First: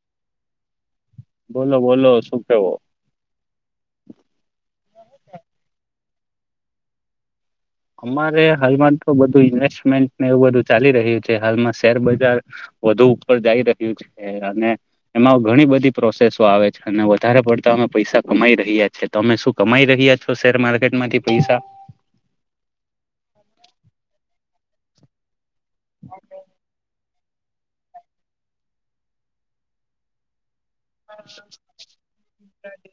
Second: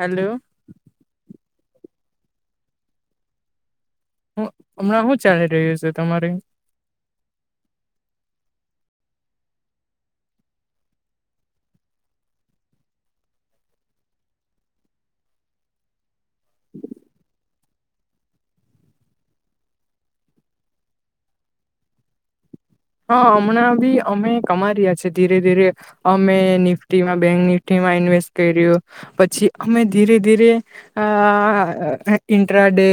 Hello બોલો બોલો શું કેવો? હ હમણાં શું ચાલી રહ્યું છે તમારે? અમારે હાલમાં તો બધું ઇન્વેસ્ટમેન્ટને એવું બધું ચાલી રહ્યું છે હાલમાં શેરબજાર વધુ ઉપર જાઈ રહ્યું છે અને એમાં ઘણી બધી પ્રોસેસો આવે છે અને વધારે પડતા પૈસા કમાઈ રહ્યા છે તમે શું કમાઈ રહ્યા છો શેર માર્કેટમાંથી પૈસા હા હમણાં બી અમે કમાઈ રહ્યા છેએ ધીરે ધીરે અમે બેંક ટીમાં [unintelligible] ઇન્વેસ્ટ કર્યું પછી અમે ધીરે ધીરે આ ઇન્ટ્રાડે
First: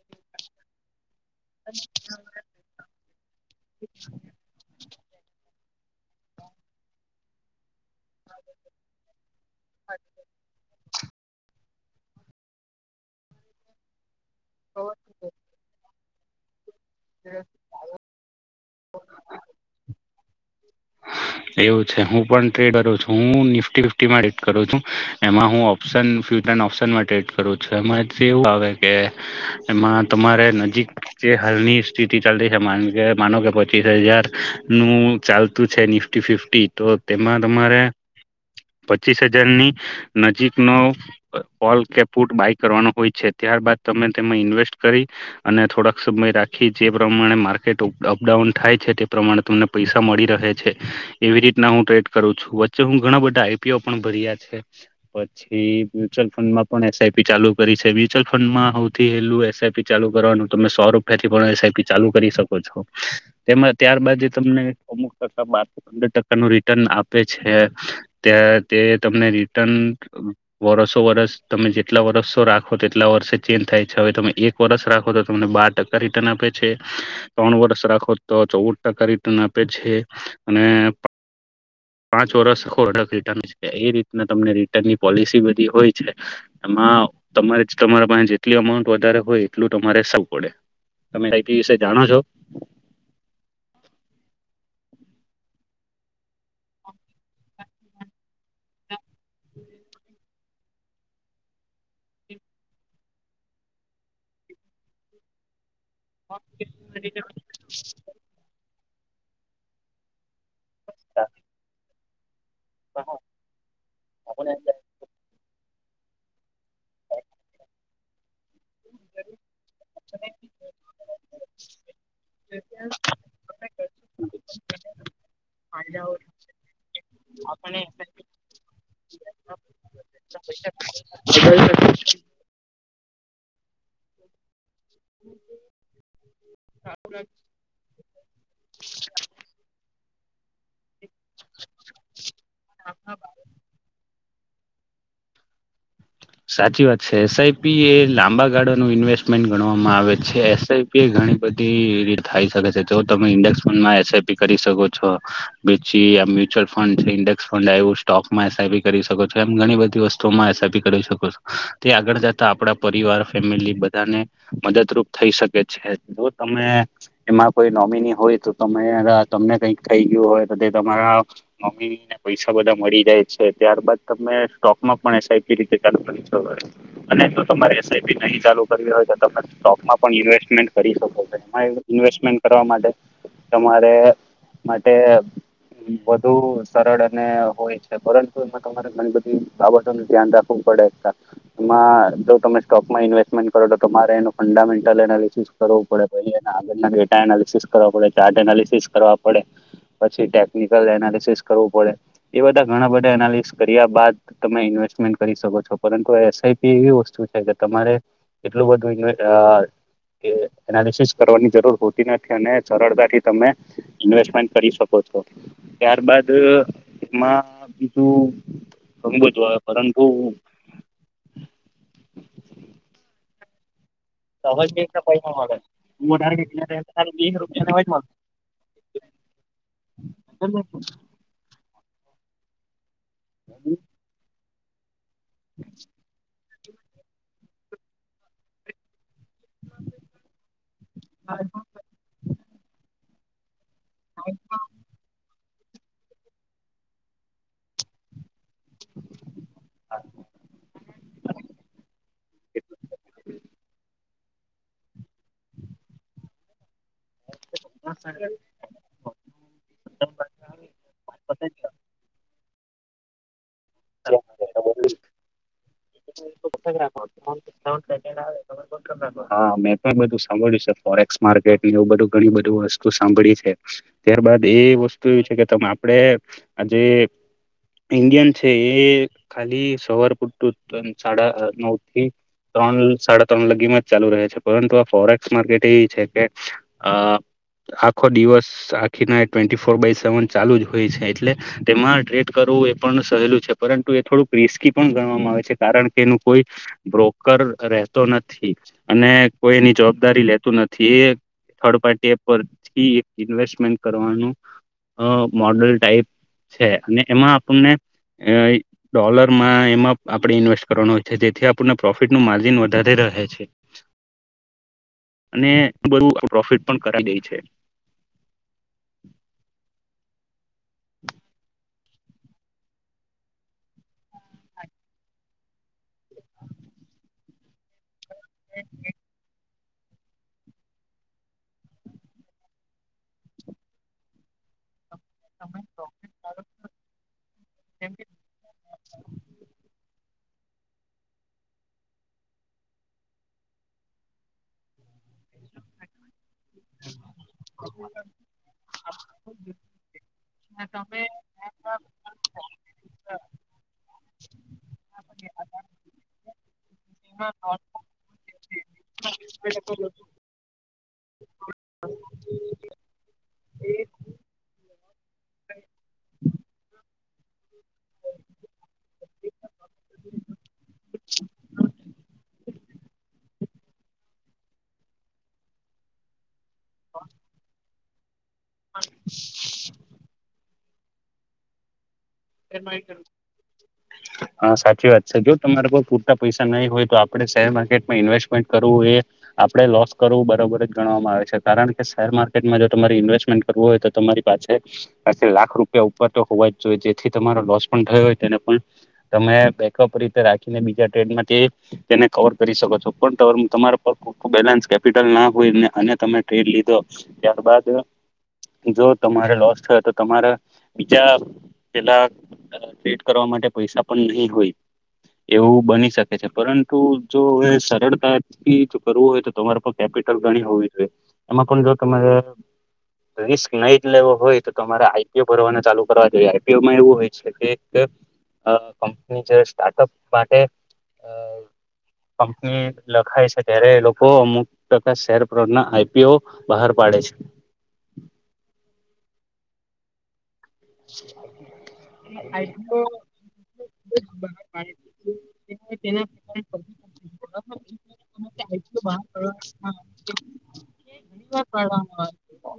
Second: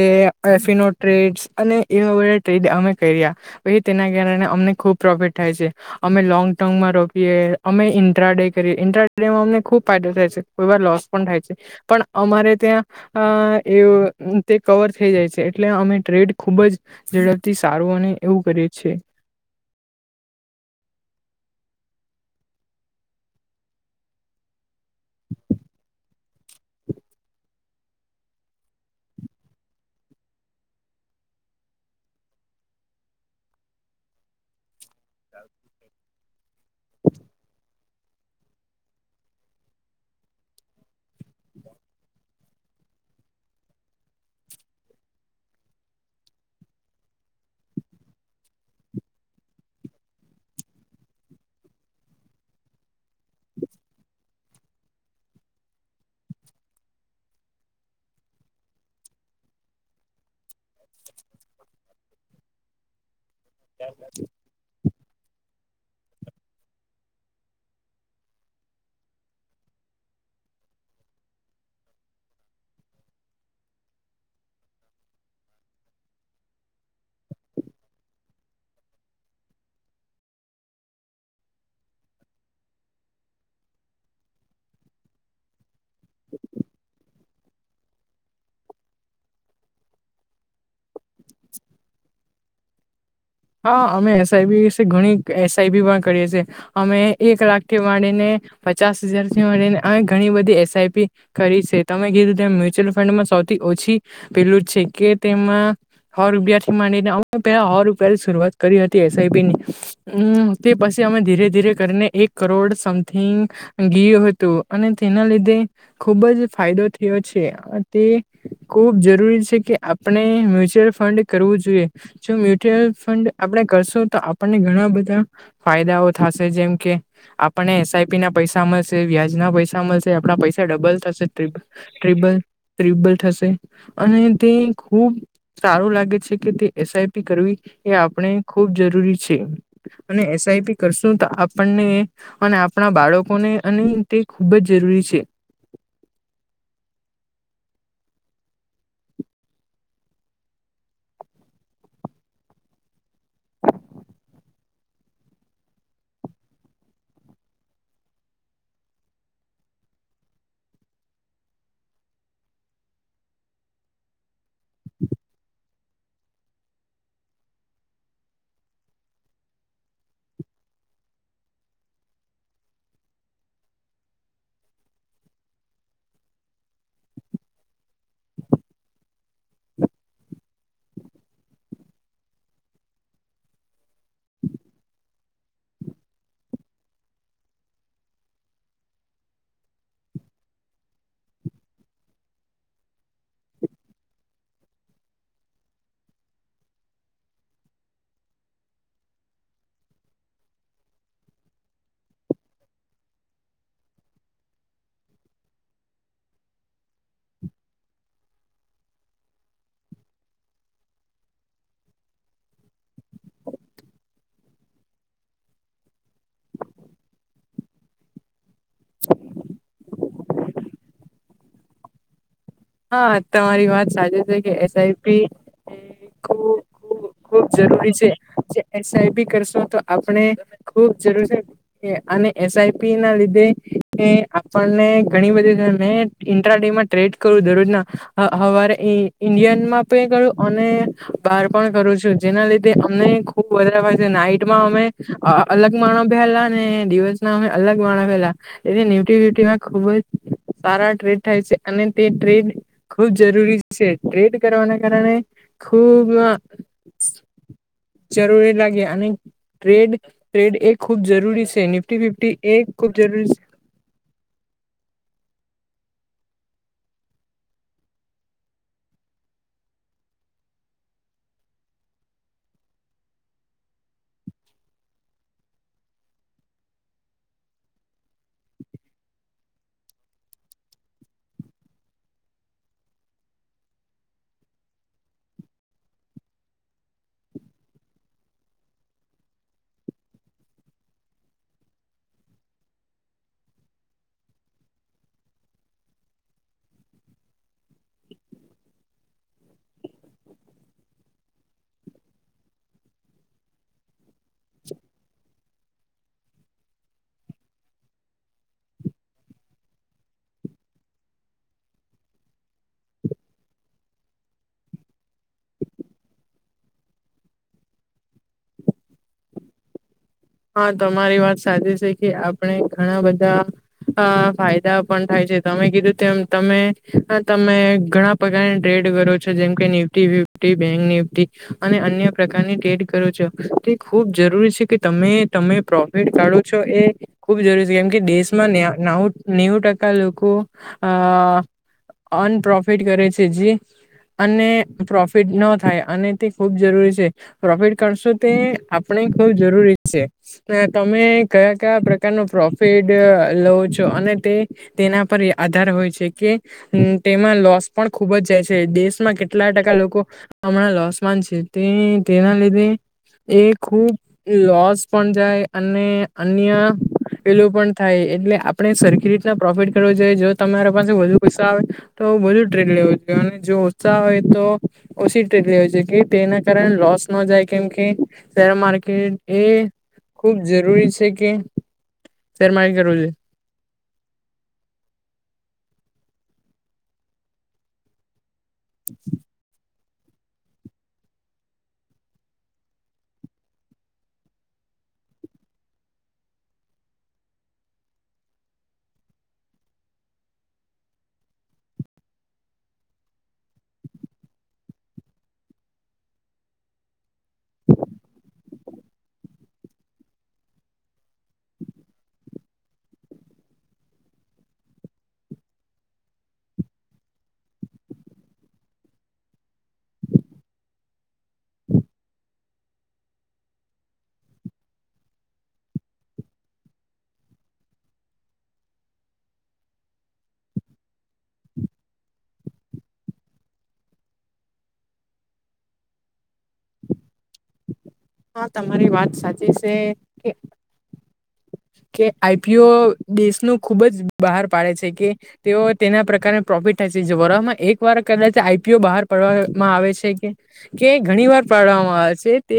એફિનો ટ્રેડ અને એવા બધા ટ્રેડ અમે કર્યા પછી તેના કારણે અમને ખૂબ પ્રોફિટ થાય છે અમે લોંગ ટર્મમાં રોકીએ અમે ઇન્ટ્રાડે કરીએ ઇન્ટ્રાડેમાં અમને ખુબ ફાયદો થાય છે કોઈ વાર લોસ પણ થાય છે પણ અમારે ત્યાં એ કવર થઈ જાય છે એટલે અમે ટ્રેડ ખૂબ જ ઝડપથી સારું અને એવું કરીએ છે એવું છે હું પણ ટ્રે કરું છું હું નિફ્ટી ફિફટી રેટ કરું છું એમાં હું ઓપ્શન ફ્યચરડ [unintelligible] ઓપ્શનમાં ટ્રેડ કરું છું એમાંથી એવું આવે કે એમાં તમારે નજીક હાલની સ્થિતિ ચાલતી છે માનો કે પચીસ હજાર નું ચાલતું છે ફિફ્ટી ફિફ્ટી તો તેમાં તમારે પચીસ હજારની નજીકનો ઓલ કેપૂટ બાય કરવાનો હોય છે ત્યારબાદ તમે તેમાં ઇન્વેસ્ટ કરી અને થોડાક સમય રાખી જે પ્રમાણે માર્કેટ અપડાઉન થાય છે તે પ્રમાણે તમને પૈસા મળી રહે છે એવી રીતના હું ટ્રેડ કરું છું વચ્ચે હું ઘણા બધા આઈપીઓ પણ ભર્યા છે પછી મ્યુચ્યુઅલ ફંડમાં પણ એસઆઈપી ચાલુ કરી છે મ્યુચ્યુઅલ ફંડમાં સૌથી હેલું એસઆઈપી ચાલુ કરવાનું તમે સો રૂપિયા થી પણ એસઈપી ચાલુ કરી શકો છો તેમાં ત્યારબાદ તમને અમુક ટકા પંદર ટકાનું રિટર્ન આપે છે ત્યાં તે તમને રિટન વ વર્ષો વર્ષ તમે જેટલા વર્ષો રાખો તેટલા વર્ષે ચેન્જ થાય છે હવે તમે એક વર્ષ રાખો તો તમને બાર ટકા રિટર્ન આપે છે ત્રણ વર્ષ રાખો તો ચૌદ ટકા રિટર્ન આપે છે. અને પાંચ વર્ષ રાખો એટલે રિટર્ન છે એ રીતના તમને રિટર્નની પોલિસી બધી હોય છે તમા હા તમારે જ તમારા પાસે જેટલી અમાઉન્ટ વધારે હોય એટલું તમારે સારું પડે તમે કઈપી [unintelligible] વિશે જાણો છો? હા અમે એસઆઈબી ઘણી એસઆઈબી પણ કરીએ છીએ અમે એક લાખ થી માડીને પચાસ હજારથી મળીને અને ઘણી બધી એસઆઈપી કરી છે તમે કીધું તેમ મ્યુચ્યુઅલ ફંડમાં સૌથી ઓછી પેલું છે કે તેમાં હો રૂપિયાથી માની ને આઉં રૂપિયા. હો રૂપિયાથી શરૂઆત કરી હતી એસ આઈ પી ની હમ્મ તે પછી અમે ધીરે ધીરે કરીને એક કરોડ સમથિંગ ગીયુ હતું અને તેના લીધે ખુબ જ ફાયદો થયો છે. અહ તે ખુબ જરૂરી છે કે આપણે મ્યુચ્યુઅલ ફંડ કરવું જોઈએ. જો ચ્યુઅલ ફંડ આપણે કરશું તો આપણને ઘણા બધા ફાયદાઓ થશે જેમ કે આપા આપણે એસ આઈ પી ના પૈસા મળશે વ્યાજના પૈસા મળશે આપણા પૈસા ડબલ થશે ટ્રીબ- ટ્રીબલ ત્રીબળ થશે અને તે ખુબ સારું લાગે છે કે તે એસ આઈ પી કરવી એ આપણે ખુબ જરૂરી છે. અને એસ તાઈ પી કરશું તો આપણને અને આપણા બાળકોને અને તે ખૂબ જ જરૂરી છે. સાચી વાત છે. એસ આઈ પી એ લાંબા ગાળાનું ઇન્વેસ્ટમેન્ટ ગણવામાં આવે છે. એસ આઈ પી એ ઘણી બધી એવી થાય શકે છે જો તમે ઇન્ડેક્સ ફંડમાં એસ આઈ પી કરી શકો છો પછી આ મ્યુચ્યુલંડ છે ઈન્ડેક્સ ફંડ આવ્યું સ્ટોક માં એસ આઇ પી કરી શકો છો એવી ગણી બધી વસ્તુ માં એસ આઇ પી કરી શકો છો. તે આગળ જતા આપણા પરિવાર ફેમિલી બધાને મદદરૂપ થઈ શકે છે. એ જો તમે એમાં કોઈ નોમિની હોય તો તમે તમને કઈક કઈ ગયું હોય તો તે મારા મમ્મીને પૈસા બધા મળી જાય છે ત્યારબાદ તમે સ્ટોકમાં પણ એસ આઇ પી એ રીતે ચાલુ સવારે. નહીં તો તમારે એસ આઈ પી નહીં ચાલુ કરવી હોય તો તમે સ્ટોકમાં પણ ઇન્વેસ્ટમેન્ટ કરી શકો છો. એમાં ઇન્વેસ્ટ મેન્ટ કરવા માટે તમારે માટે વધુ સરળ અને હોય છે પરંતુ એમાં તમારે ઘણી બધી બાબતો નો ધ્યાન રાખવું પડે કા. એમાં જો તમે સ્ટોકમાં ઇન્વેસ્ટમેન્ટ કરો તો તો તમારે એનું ફંડામેન્ટલ અહ એનાલિસિસ કરવું પડે. પછી એના આગળના ડેટા એનાલિસિસ કરવા પડે, ચાર્ટ એનાલિસિસ કરવા પડે. પછી ટેકનિકલ એનાલિસિસ કરવું પડે. એ બધા ઘણા બધા એનાલિસસ કર્યા બાદ તમે ઇન્વેસ ટ્મેન્ટ કરી શકો છો. પરંતુ એસ આઈ પી એવી વસ્તુ છે કે તમારે એટલું બધું ઇ આહ કે એનાલિસસ કરવાની જરૂર હોતી નથી અને સરળતાથી તમે ઇન્વેસ્ટમેન્ટ કરી શકો છો. ત્યારબદ એમાં બીજું [inaudible] પરંતુ હા તમારી વાત સાચી છે કે એસ સજ આઈ પી એ પૈસા મળે ખૂબ ખૂબ વધારે બે ખૂબ જરૂરી રૂપિયા છે જે એસ આઈ પી કરશો તો આપણે ખુબ જરૂરી અને એસ આઈ પી ના લીધે એ આપણને ધણી બધી ઘર ને ઇન્ટ્રા ડે માં ટ્રેડ કરું જરૂર ના આહ હવારે એ ઇન્ડિયનમાં કરું અને બાર પણ કરું છું જેના લીધે અમને વધારેમાં જે અમે નાઈટમાં અમે અહ અલગ માં બહેલા ને દિવસ ના અમે અલગમાં બહેલા એ ન્યુટીલીટી માં ખુબ જ સારા ટ્રેડ થાય છે અને તે ટ્રેડ ખુબ જરૂરી છે. ટ્રેડ કરવાના કારણે ખૂબ અહ જરૂરી લાગે અને ટ્રેડ ટ્રેડ એ ખૂબ જરૂરી છે. નિફ્ટી ફિફ્ટી એ ખૂબ જરૂરી [unintelligible] હા, મેં પણ બધું સાંભળ્યું છે. ફોરેક્સ માર્કેટ એવું બધું ઘણી બધું વસ્તુ સાંભળી છે. ત્યારબાદ એ વસ્તુ એવી છે કે તમે આપ ડે એ આજે ઇન્ડિયન છે એ ખાલી સવાર પુરતું ત્રન સાડા નવ થી ત્રણ સાડા ત્રણ લગીમાં જ ચાલુ રહે છે. પરંતુ આ ફોરેક્સ માર્કેટ એવી છે કે અહ- આખો દિવસ આખી night twenty four by seven ચાલુ જ હોય છે. એટલે તેમાં ટ્રેડ કર વું એ પણ સહેલું છે. પરંતુ એ થોડું રિસ્કી પણ ગણવામાં આવે છે કારણ કે એનું કોઈ બ્રોકર રહેતો નથી અને કોઈ એની જવાબદારી લેતું નથી. એ થર્ડ પાર્ટી એપ પરથીએક ઇન્વેસ્ટમેન્ટ કરવાનું અ મોડલ ટાઈપ છે અને એમાં આપણને એ ડોલર માં એમાં આપણે ઇન્વેસ્ટ કરવાનો હોય છે. જેથી આપણને પ્રોફિટનું માર્જિન વધારે રહે છે. અને બધું પ્રોફિટ પણ કરાઈ ગઈ છે. હા, તમારી વાત સાચી છે કે આપણે ઘણા બધા અ ફાયદા પણ થાય છે તમે કીધું તેમ તમે તમે ઘણા બધાને ટ્રેડ કરો છો જેમ કે નિફ્ટી ફિફ્ટી બેંક નિફટી અને અન્ય પ્રકારની ટ્રેડ કરો છો તે ખુબ જરૂરી છે કે મે તમે પ્રોફિટ કાઢો છો એ ખુબ જરૂરી છે કેમ કે દેશમાં નાવું નેવું ટકા લોકો લોકો આ અનપ્રોફિટ કરે છે જે અને પ્રોફિટ ન થાય અને તે ખુબ જરૂરી છે. પ્રોફિટ કરશો તે આપણે ખુબ જરૂરી છે તમે કયા કયા પ્રકારનો પ્રોફિટ લો છો અને તે તે ન પર આધાર હોય છે કે તેમાં લોસ પણ ખુબ જ જાય છે. દેશમાં કેટલા ટકા લોકો લોકો હમણાં લોસન છે તેના લીધે એ ખૂબ લોસ લોસ પણ જાય અને અન્ય પેલું પણ થાય એટલે આપણેે સરખી રીતના પ્રોફિટ કરવું જોઈએ જો તમારા પાસે વધુ પૈસો આવે તો બધું ટ્રેન લેવ અને જો ઓસાહ હોય તો ઓછી ટ્રેન લે હોય છે કે તેના કારણ લોસ નો જાય કેમ કે શેર માર્કેટ એ ખૂબ જરૂરી છે કે શેર માર્કેટ કરવું જોઈએ હા, સાચી વાત છે જો તમારે પૂરતા પૈસા નહી હોય તો આપણે શેર માર્કેટમાં ઇન્વેસ્ટમેન્ટ કરવું એ આપણે લોસ્ટ કરવું બરાબર જ ગણવામાં આવે છે કારણ કે શેર માર્કેટમાં જો તમારે ઇન્વેસ્ટમેન્ટ કરવું હોય તો તમારી પાસે પાસે લાખ રૂપિયા ઉપર તો હોવા જ જોઈએ. જેથી તમારો લોસ પણ થયો હોય તેને પણ તમે બેકઅપ રીતે રાખીને બીજા ટ્રેડમાંથી કવર કરી શકો છો પણ તમારા પર ખ બેલેન્સ કેપિટલ ના હોય ને અને તમે ટ્રેડ લીધો ત્યારબાદ જો તમારે લોસ થયો તો તમારા બીજા પેલા સેટ કરવા માટે પૈસા પણ નહી હોય. એવું બની શકે છે પરંતુ જો સરળતાથી જો કરવું હોય તો તમારે કેપિટલ ગણી હોવી જોઈએ એમાં પણ જો તમે રિસ્ક નહી લેવો હોય તો તમારે આઈ પી ઓ ભરવાને ચાલુ કરવા જોઈએ. આઇ પી ઓ માં એવું હોય છે, કે એક કંપની જ્યારે સ્ટાર્ટ અપ માટે અ કંપની લખાય છે ત્યારે એ લોકો અમુક ટકા શેર આઈ પી ઓ બહાર પાડે પાડે છે. હા, તમારી વાત સાચી છે કે [inaudible] કે આઈ પી ઓ દેશનું ખુબ જ બહાર પાડે છે કે તેઓ તેના પ્રકારે પ્રોફિટ થાય વરસમાં એક વાર કદાચ આઈ પી ઓ બહાર પાડવામાં આવે છે કે કે ઘણી વાર પાડવામાં આવે છે તે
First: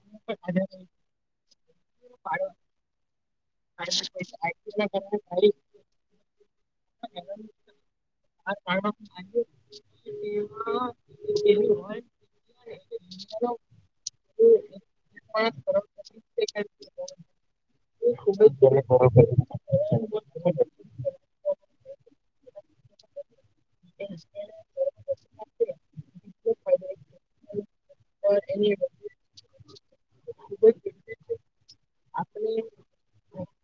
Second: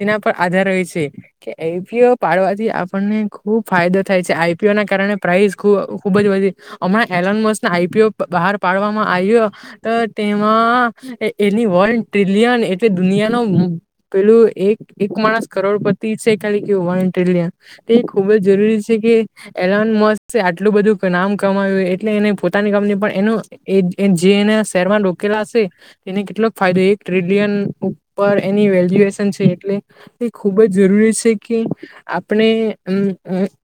તેના આધાર હોય છે કે એ પી ઓ પાડવાથી આપણને ખુબ ફાયદો થાય છે. આઈ પી ઓ ના કારણે પ્રાઇઝ ખુબ જ વધી હમણાં એલન મોસ આઈ પી ઓ બહાર પાડવામાં આવ્યો તો તેમાં માં એની વન ટ્રિલિયન એટલે દુનિયા નુ પેલું એક એક માણસ કરોડપતિ છે ખાલી ખુબ જ જરૂરી છે કે મસ્ત આટલું બધું નામ કમાવ્યું એટલે એને પોતાની કંપની પણ એનું એ જે એને શહેરમાં રોકેલા હશે તેને કેટલો ફાયદો એક ટ્રિલિયન પર એની વેલ્યુએશન છે એટલે એ ખૂબ જ જરૂરી છે, કે આ આપણે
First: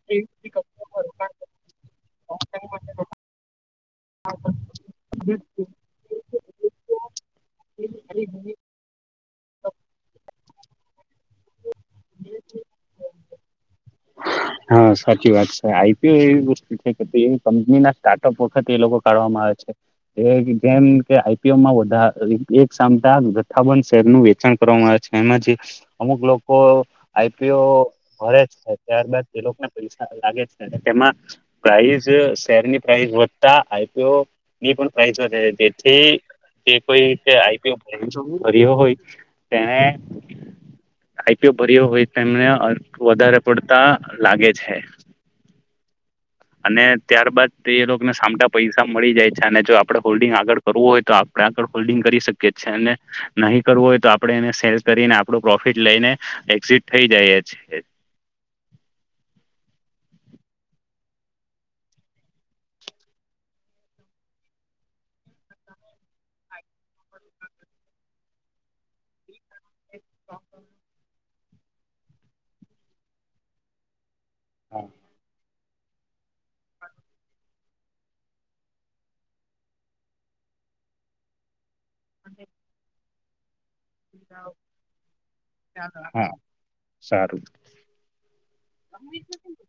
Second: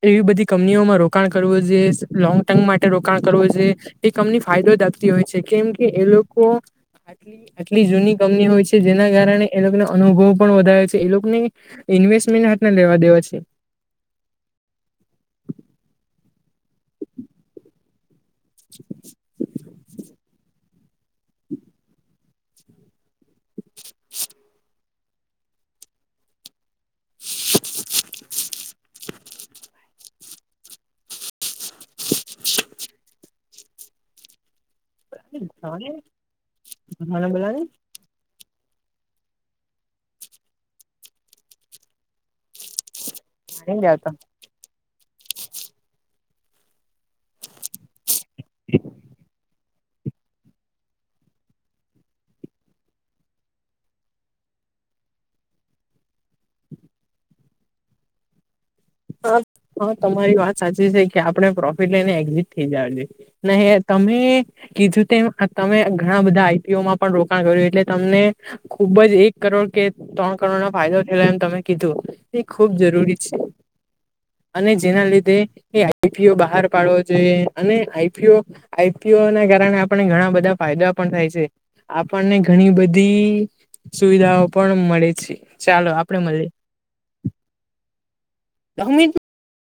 એવી બધી કંપનીઓમાં રોકાણ કરવું જોઈએ લોંગ ટર્મ માટે રોકાણ કરવું જોઈએ. એ કંપની ફાયદો આપતી હોય છે, કેમ કે એ લોકો આટ આટલી જૂની કંપની હોય છે જેના કારણે એ લોકોને અનુભવ પણ વધારે છે એ લોકોને ઇન્વેસ્ટમેન્ટ હાથ ને લેવા દેવા છે. હા સાચી વાત છે આઈપીઓ એવી વસ્તુ છે કે એવી કંપની ના સ્ટાટઅપ વખતે એ લોકો કરવામાં આવે છે. એ જેમ કે આઈપીઓમાં વધાર એક સામ જથ્થાબંધ શેરનું વેચાણ કરવામાં આવે છે. એમાંથી અમુક લોકો આઈ. પી. ઓ. ઘરે જ થાય ત્યારબાદ જે લોકોને પૈસા લાગે છે તેમાં પ્રાાઈઝ શેર ની પ્રાાઈઝ વધ તા આઈ. પી. ઓ. એ પણ પ્રાઈઝ વધે છે હા તેથી જે કોઈ રીતે આઈ. પી. ઓ. ભર્યો હોય તેને આઈ. પી. ઓ. ભર્યો હોય તેમને વધારે પડતા લાગે છે. અને ત્યારબાદ એ લોકોને સામટા પૈસા મળી જાય છે અને જો આપડે હોલ્ડિંગ આગળ કરવું હોય તો આપણે આગળ હોલ્ડિંગ કરી શકીએ છે અને નહીં કરવું હોય તો આપણે એને સેલ કરીને આપણું પ્રોફિટ લઈને એક્ઝિટ થઈ જાય છે. હા હા તમારી વાત સાચી છે કે આપણે પ્રોફિટ લઈને એક્ઝિટ થઈ જવા જોઈએ [unintelligible] અમે કીધું તેમ તમે ઘણા બધા આઈ. પી. ઓ. માં પણ રોકાણ કર્યું એટલે તમને ખૂબ જ એક કરોડ કે ત્રણ કરોડ ના ફાયદો થયો એમ તમે કીધું એ ખુબ જરૂરી છે. અને હા જેના લીધે આઈ. પી. પી. ઓ. બહાર પાડવો જોઈએ અને આઈ. પી. ઓ. ના કારણે આપણે ઘણા બધા ફાયદા પણ થાય છે આપણને ઘણી બધી સુવિધાઓ પણ મળે છે ચાલો આપડે હા મળી. સારું [inaudible]